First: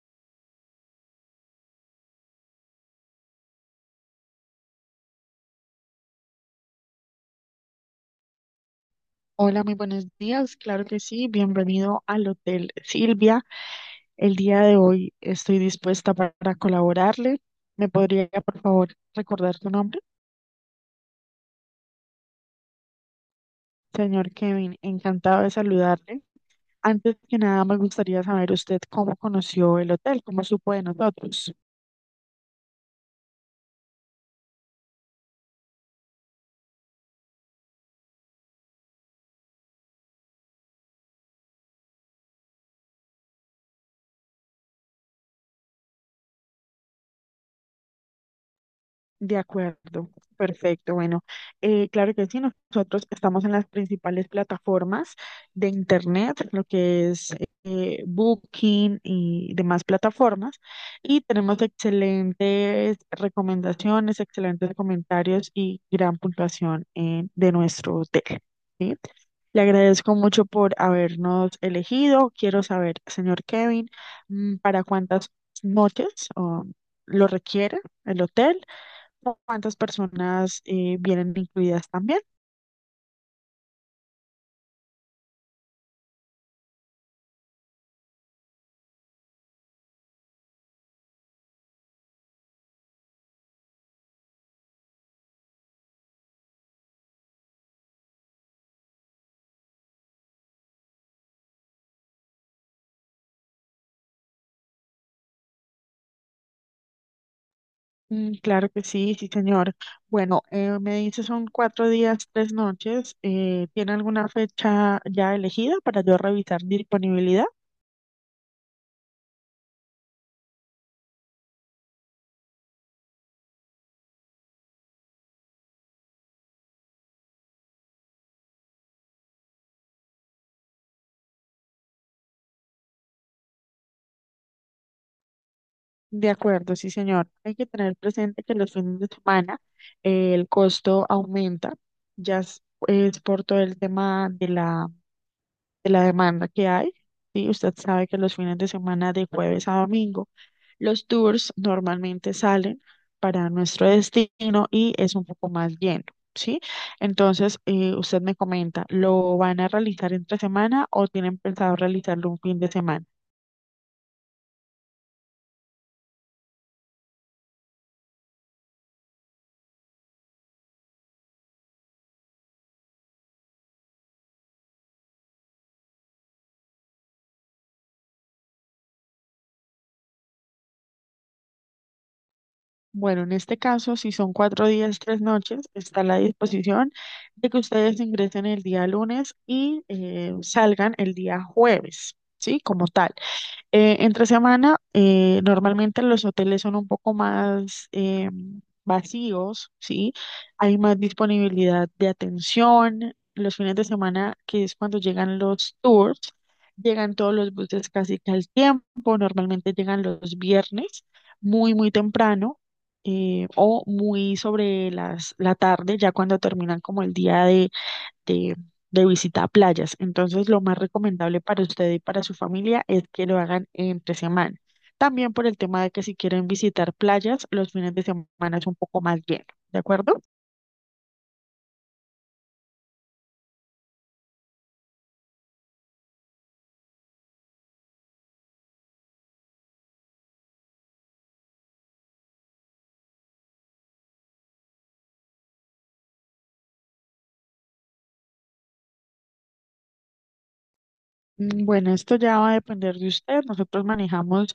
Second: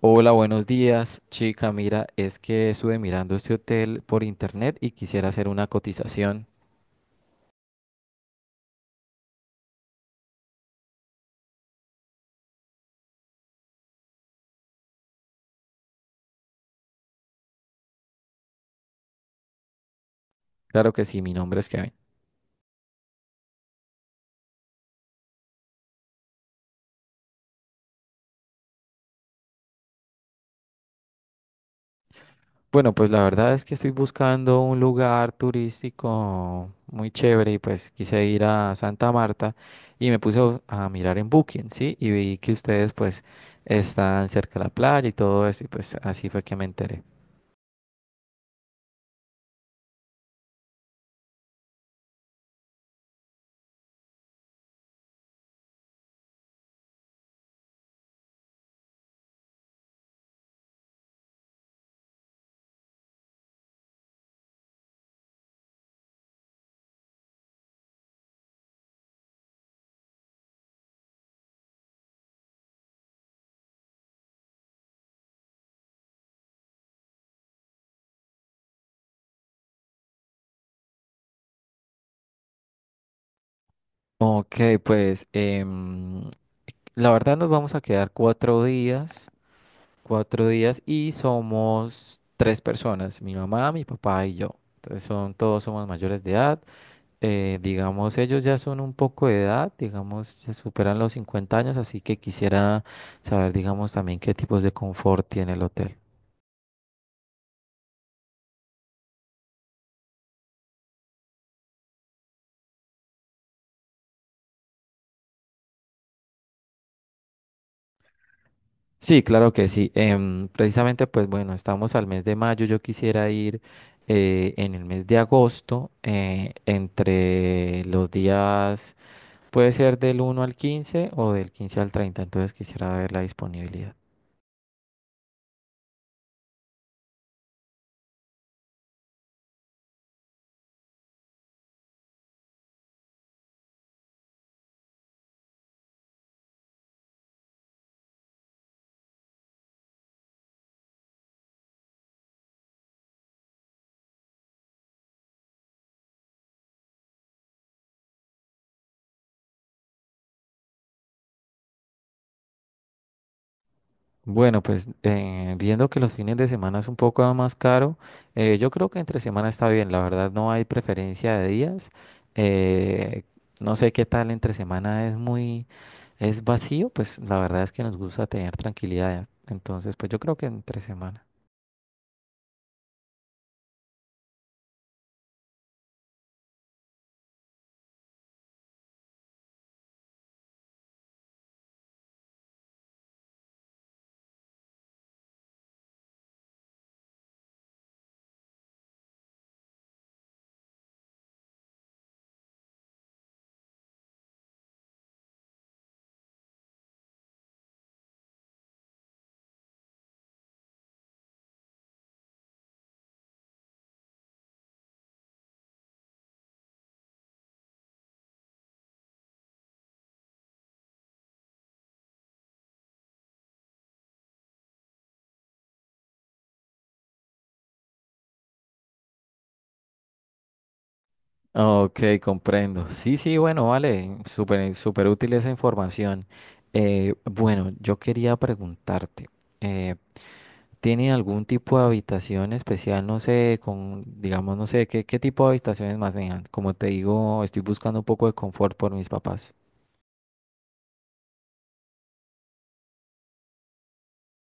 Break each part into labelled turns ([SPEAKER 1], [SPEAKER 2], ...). [SPEAKER 1] Hola, buenos días, chica. Mira, es que estuve mirando este hotel por internet y quisiera hacer una cotización.
[SPEAKER 2] Hola, muy buenos días. Claro que sí. Bienvenido al Hotel Silvia. El día de hoy estoy dispuesta para colaborarle. ¿Me podría, por favor, recordar tu nombre?
[SPEAKER 1] Claro que sí, mi nombre es Kevin.
[SPEAKER 2] Señor Kevin, encantado de saludarle. Antes que nada, me gustaría saber usted cómo conoció el hotel, cómo supo de nosotros.
[SPEAKER 1] Bueno, pues la verdad es que estoy buscando un lugar turístico muy chévere y pues quise ir a Santa Marta y me puse a mirar en Booking, ¿sí? Y vi que ustedes pues están cerca de la playa y todo eso y pues así fue que me enteré.
[SPEAKER 2] De acuerdo, perfecto. Bueno, claro que sí, nosotros estamos en las principales plataformas de Internet, lo que es Booking y demás plataformas, y tenemos excelentes recomendaciones, excelentes comentarios y gran puntuación de nuestro hotel. ¿Sí? Le agradezco mucho por habernos elegido. Quiero saber, señor Kevin, ¿para cuántas noches oh, lo requiere el hotel? ¿Cuántas personas vienen incluidas también?
[SPEAKER 1] Ok, pues la verdad nos vamos a quedar 4 días, 4 días, y somos 3 personas: mi mamá, mi papá y yo. Entonces son, todos somos mayores de edad. Digamos, ellos ya son un poco de edad, digamos, ya superan los 50 años, así que quisiera saber, digamos, también qué tipos de confort tiene el hotel.
[SPEAKER 2] Mm, claro que sí, sí, señor. Bueno, me dice son 4 días, 3 noches. ¿Tiene alguna fecha ya elegida para yo revisar disponibilidad?
[SPEAKER 1] Sí, claro que sí. Precisamente, pues bueno, estamos al mes de mayo. Yo quisiera ir en el mes de agosto, entre los días puede ser del 1 al 15 o del 15 al 30. Entonces quisiera ver la disponibilidad.
[SPEAKER 2] De acuerdo, sí, señor. Hay que tener presente que los fines de semana el costo aumenta, ya es por todo el tema de la demanda que hay. Sí, usted sabe que los fines de semana de jueves a domingo los tours normalmente salen para nuestro destino y es un poco más lleno, ¿sí? Entonces, usted me comenta, ¿lo van a realizar entre semana o tienen pensado realizarlo un fin de semana?
[SPEAKER 1] Bueno, pues viendo que los fines de semana es un poco más caro, yo creo que entre semana está bien, la verdad no hay preferencia de días. eh, no sé, qué tal entre semana es muy, es vacío, pues la verdad es que nos gusta tener tranquilidad, entonces pues yo creo que entre semana.
[SPEAKER 2] Bueno, en este caso, si son 4 días, tres noches, está a la disposición de que ustedes ingresen el día lunes y salgan el día jueves, ¿sí? Como tal. Entre semana, normalmente los hoteles son un poco más vacíos, ¿sí? Hay más disponibilidad de atención. Los fines de semana, que es cuando llegan los tours, llegan todos los buses casi que al tiempo. Normalmente llegan los viernes, muy, muy temprano, o muy sobre las, la tarde, ya cuando terminan como el día de, de visita a playas. Entonces, lo más recomendable para usted y para su familia es que lo hagan entre semana. También por el tema de que si quieren visitar playas, los fines de semana es un poco más lleno, ¿de acuerdo?
[SPEAKER 1] Ok, comprendo. Sí, sí, bueno, vale, súper, súper útil esa información. Bueno, yo quería preguntarte, eh, ¿tienen algún tipo de habitación especial? No sé, con, digamos, no sé, ¿qué, qué tipo de habitaciones más manejan? Como te digo, estoy buscando un poco de confort por mis papás.
[SPEAKER 2] Mm, bueno, esto ya va a depender de usted. Nosotros manejamos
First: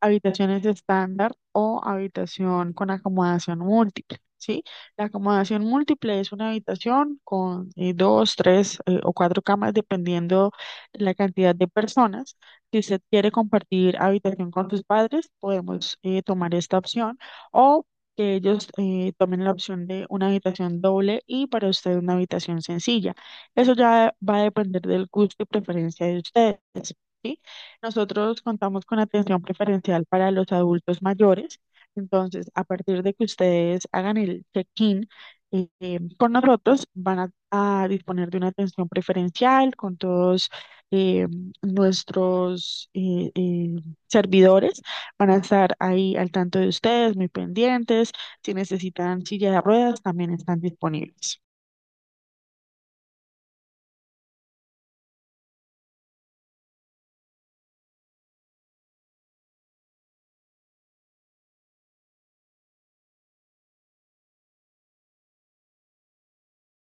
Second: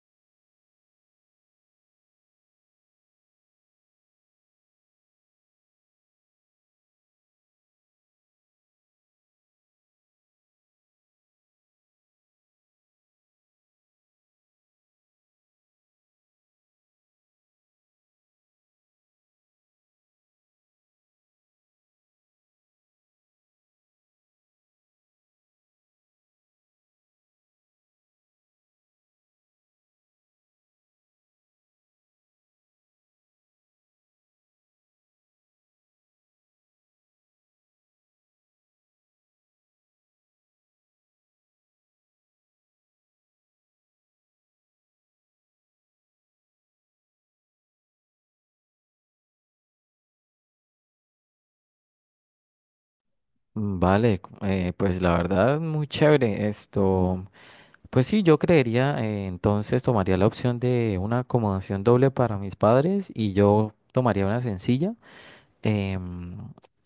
[SPEAKER 2] habitaciones estándar o habitación con acomodación múltiple, ¿sí? La acomodación múltiple es una habitación con dos, tres o cuatro camas, dependiendo la cantidad de personas. Si usted quiere compartir habitación con sus padres, podemos tomar esta opción o que ellos tomen la opción de una habitación doble y para usted una habitación sencilla. Eso ya va a depender del gusto y preferencia de ustedes, ¿sí? Nosotros contamos con atención preferencial para los adultos mayores, entonces a partir de que ustedes hagan el check-in con nosotros, van a disponer de una atención preferencial con todos eh, nuestros servidores, van a estar ahí al tanto de ustedes, muy pendientes, si necesitan silla de ruedas, también están disponibles.
[SPEAKER 1] Mm, vale, pues la verdad, muy chévere esto. Pues sí, yo creería, entonces tomaría la opción de una acomodación doble para mis padres y yo tomaría una sencilla. Em,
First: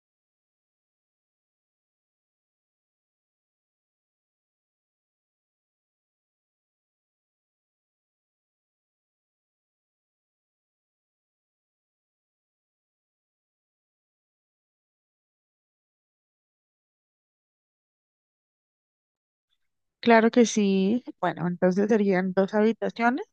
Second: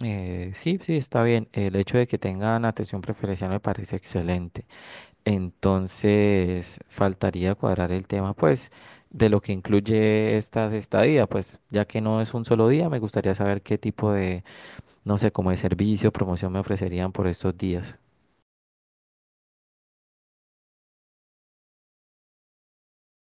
[SPEAKER 1] sí, sí, está bien. El hecho de que tengan atención preferencial me parece excelente. Entonces, faltaría cuadrar el tema, pues, de lo que incluye esta estadía, pues, ya que no es un solo día, me gustaría saber qué tipo de, no sé, como de servicio, promoción me ofrecerían por estos días.
[SPEAKER 2] Claro que sí. Bueno, entonces serían dos habitaciones,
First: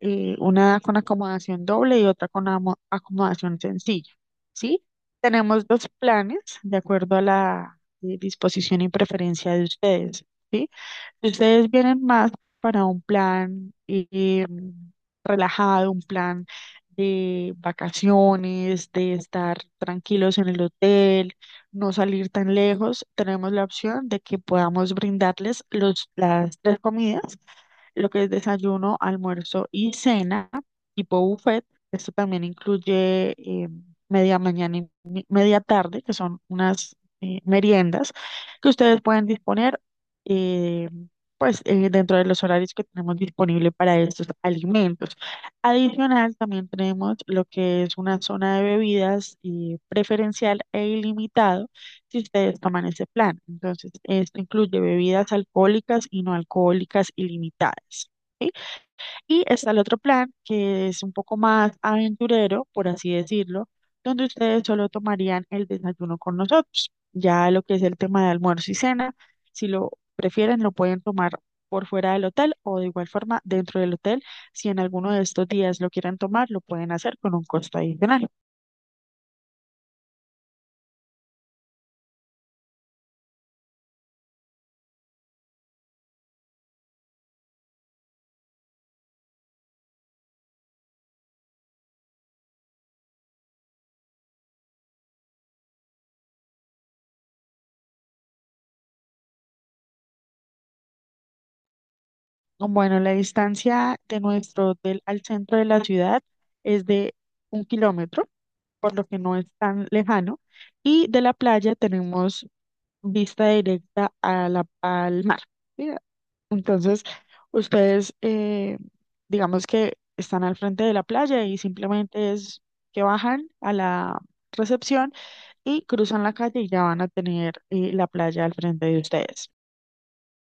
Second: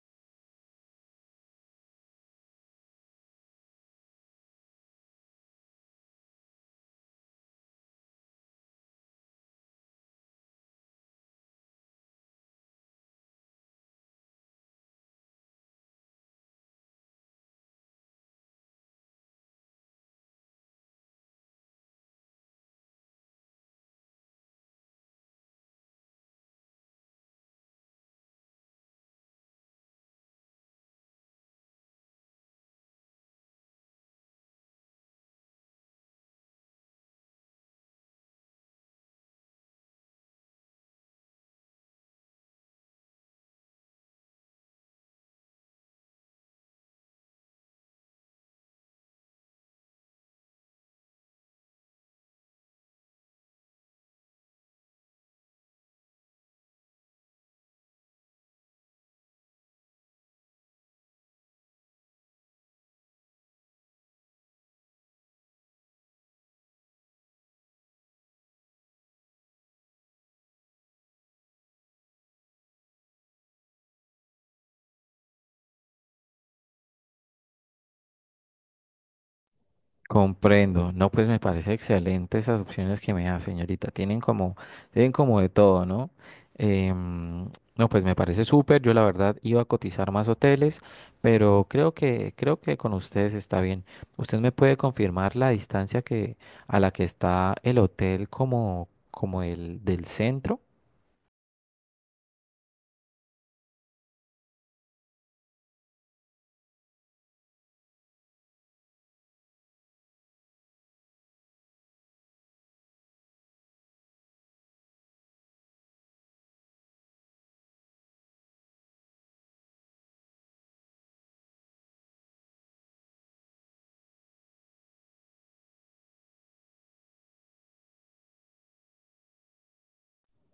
[SPEAKER 2] una con acomodación doble y otra con acomodación sencilla, ¿sí? Tenemos dos planes de acuerdo a la disposición y preferencia de ustedes, ¿sí? Si ustedes vienen más para un plan relajado, un plan de vacaciones, de estar tranquilos en el hotel, no salir tan lejos. Tenemos la opción de que podamos brindarles los, las tres comidas, lo que es desayuno, almuerzo y cena, tipo buffet. Esto también incluye media mañana y media tarde, que son unas meriendas que ustedes pueden disponer eh, pues, dentro de los horarios que tenemos disponible para estos alimentos. Adicional, también tenemos lo que es una zona de bebidas preferencial e ilimitado si ustedes toman ese plan. Entonces, esto incluye bebidas alcohólicas y no alcohólicas ilimitadas. ¿Sí? Y está el otro plan, que es un poco más aventurero, por así decirlo, donde ustedes solo tomarían el desayuno con nosotros. Ya lo que es el tema de almuerzo y cena, si lo prefieren, lo pueden tomar por fuera del hotel o de igual forma dentro del hotel. Si en alguno de estos días lo quieren tomar, lo pueden hacer con un costo adicional.
[SPEAKER 1] Comprendo. No, pues me parece excelente esas opciones que me da, señorita. Tienen como de todo, ¿no? Em, no, pues me parece súper. Yo la verdad iba a cotizar más hoteles, pero creo que con ustedes está bien. ¿Usted me puede confirmar la distancia que, a la que está el hotel como, como el del centro?
[SPEAKER 2] Bueno, la distancia de nuestro hotel al centro de la ciudad es de 1 kilómetro, por lo que no es tan lejano, y de la playa tenemos vista directa a la, al mar. ¿Sí? Entonces, ustedes, digamos que están al frente de la playa y simplemente es que bajan a la recepción y cruzan la calle y ya van a tener la playa al frente de ustedes.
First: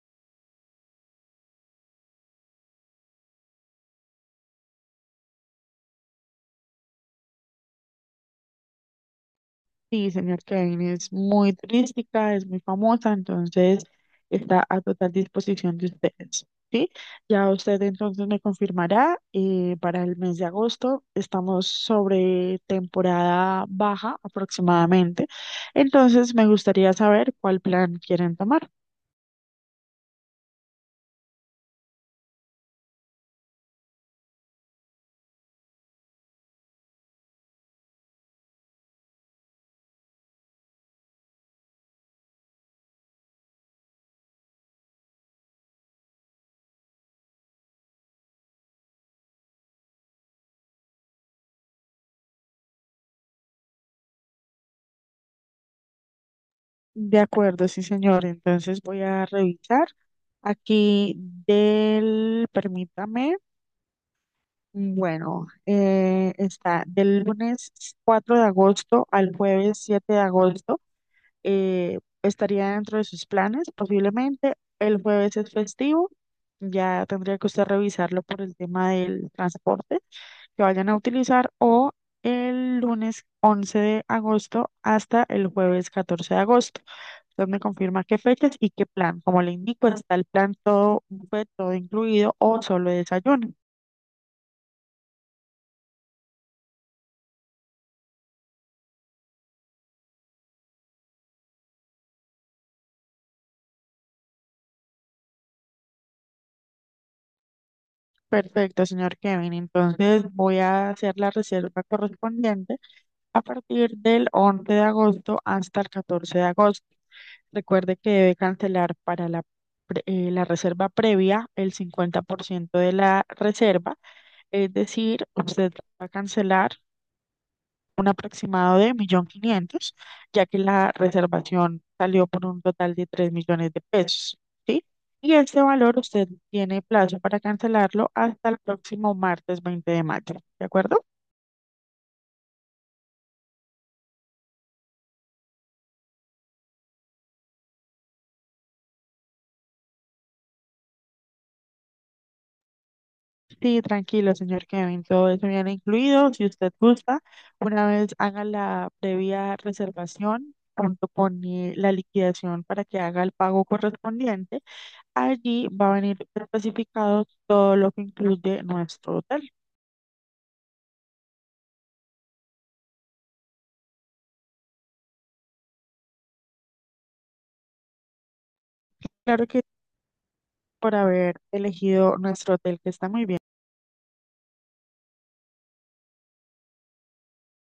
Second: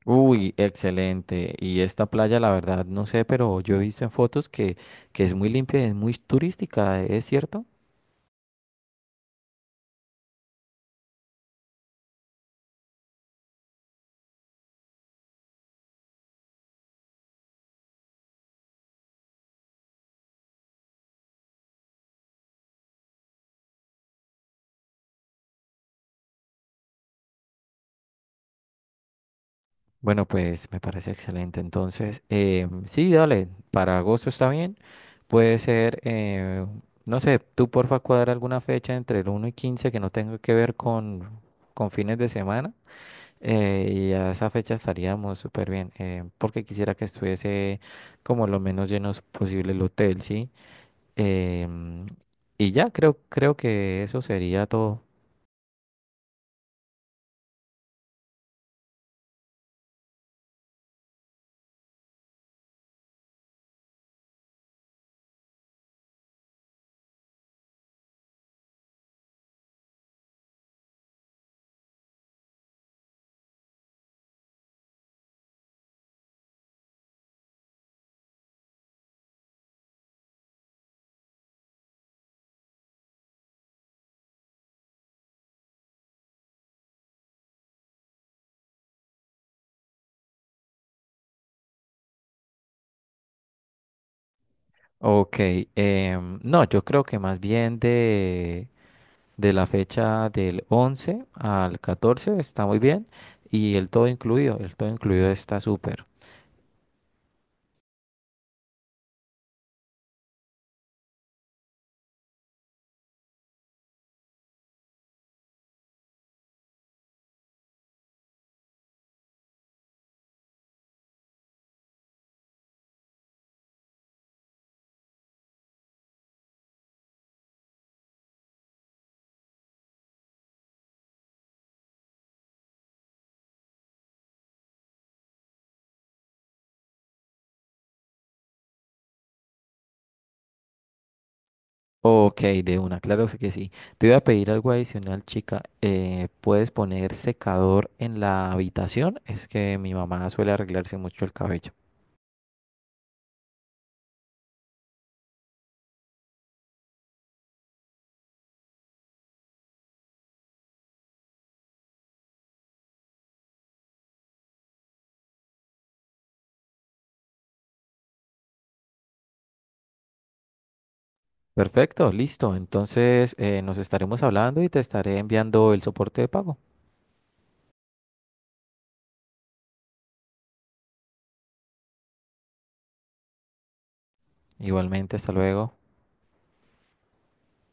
[SPEAKER 1] Uy, excelente. Y esta playa, la verdad, no sé, pero yo he visto en fotos que es muy limpia y es muy turística, ¿es cierto?
[SPEAKER 2] Sí, señor Kevin, es muy turística, es muy famosa, entonces está a total disposición de ustedes, ¿sí? Ya usted entonces me confirmará, para el mes de agosto estamos sobre temporada baja aproximadamente, entonces me gustaría saber cuál plan quieren tomar.
[SPEAKER 1] Bueno, pues me parece excelente. Entonces, sí, dale, para agosto está bien. Puede ser, no sé, tú porfa cuadra alguna fecha entre el uno y 15 que no tenga que ver con fines de semana. Y a esa fecha estaríamos súper bien, porque quisiera que estuviese como lo menos llenos posible el hotel, ¿sí? Em, y ya, creo que eso sería todo.
[SPEAKER 2] De acuerdo, sí, señor, entonces voy a revisar aquí del, permítame. Bueno, está del lunes 4 de agosto al jueves 7 de agosto. Estaría dentro de sus planes, posiblemente. El jueves es festivo. Ya tendría que usted revisarlo por el tema del transporte que vayan a utilizar o el lunes 11 de agosto hasta el jueves 14 de agosto. Usted me confirma qué fechas y qué plan. Como le indico, está el plan todo buffet, todo incluido o solo desayuno.
[SPEAKER 1] Ok, no, yo creo que más bien de la fecha del 11 al 14 está muy bien. Y el todo incluido está súper.
[SPEAKER 2] Perfecto, señor Kevin. Entonces voy a hacer la reserva correspondiente a partir del 11 de agosto hasta el 14 de agosto. Recuerde que debe cancelar para la reserva previa el 50% de la reserva, es decir, usted va a cancelar un aproximado de 1.500.000, ya que la reservación salió por un total de 3 millones de pesos, ¿sí? Y este valor usted tiene plazo para cancelarlo hasta el próximo martes 20 de mayo, ¿de acuerdo?
[SPEAKER 1] Ok, de una, claro que sí. Te voy a pedir algo adicional, chica. ¿Puedes poner secador en la habitación? Es que mi mamá suele arreglarse mucho el cabello.
[SPEAKER 2] Sí, tranquilo, señor Kevin, todo eso viene incluido. Si usted gusta, una vez haga la previa reservación junto con la liquidación para que haga el pago correspondiente, allí va a venir especificado todo lo que incluye nuestro hotel.
[SPEAKER 1] Perfecto, listo. Entonces nos estaremos hablando y te estaré enviando el soporte de pago.
[SPEAKER 2] Claro que por haber elegido nuestro hotel, que está muy bien.
[SPEAKER 1] Igualmente, hasta luego.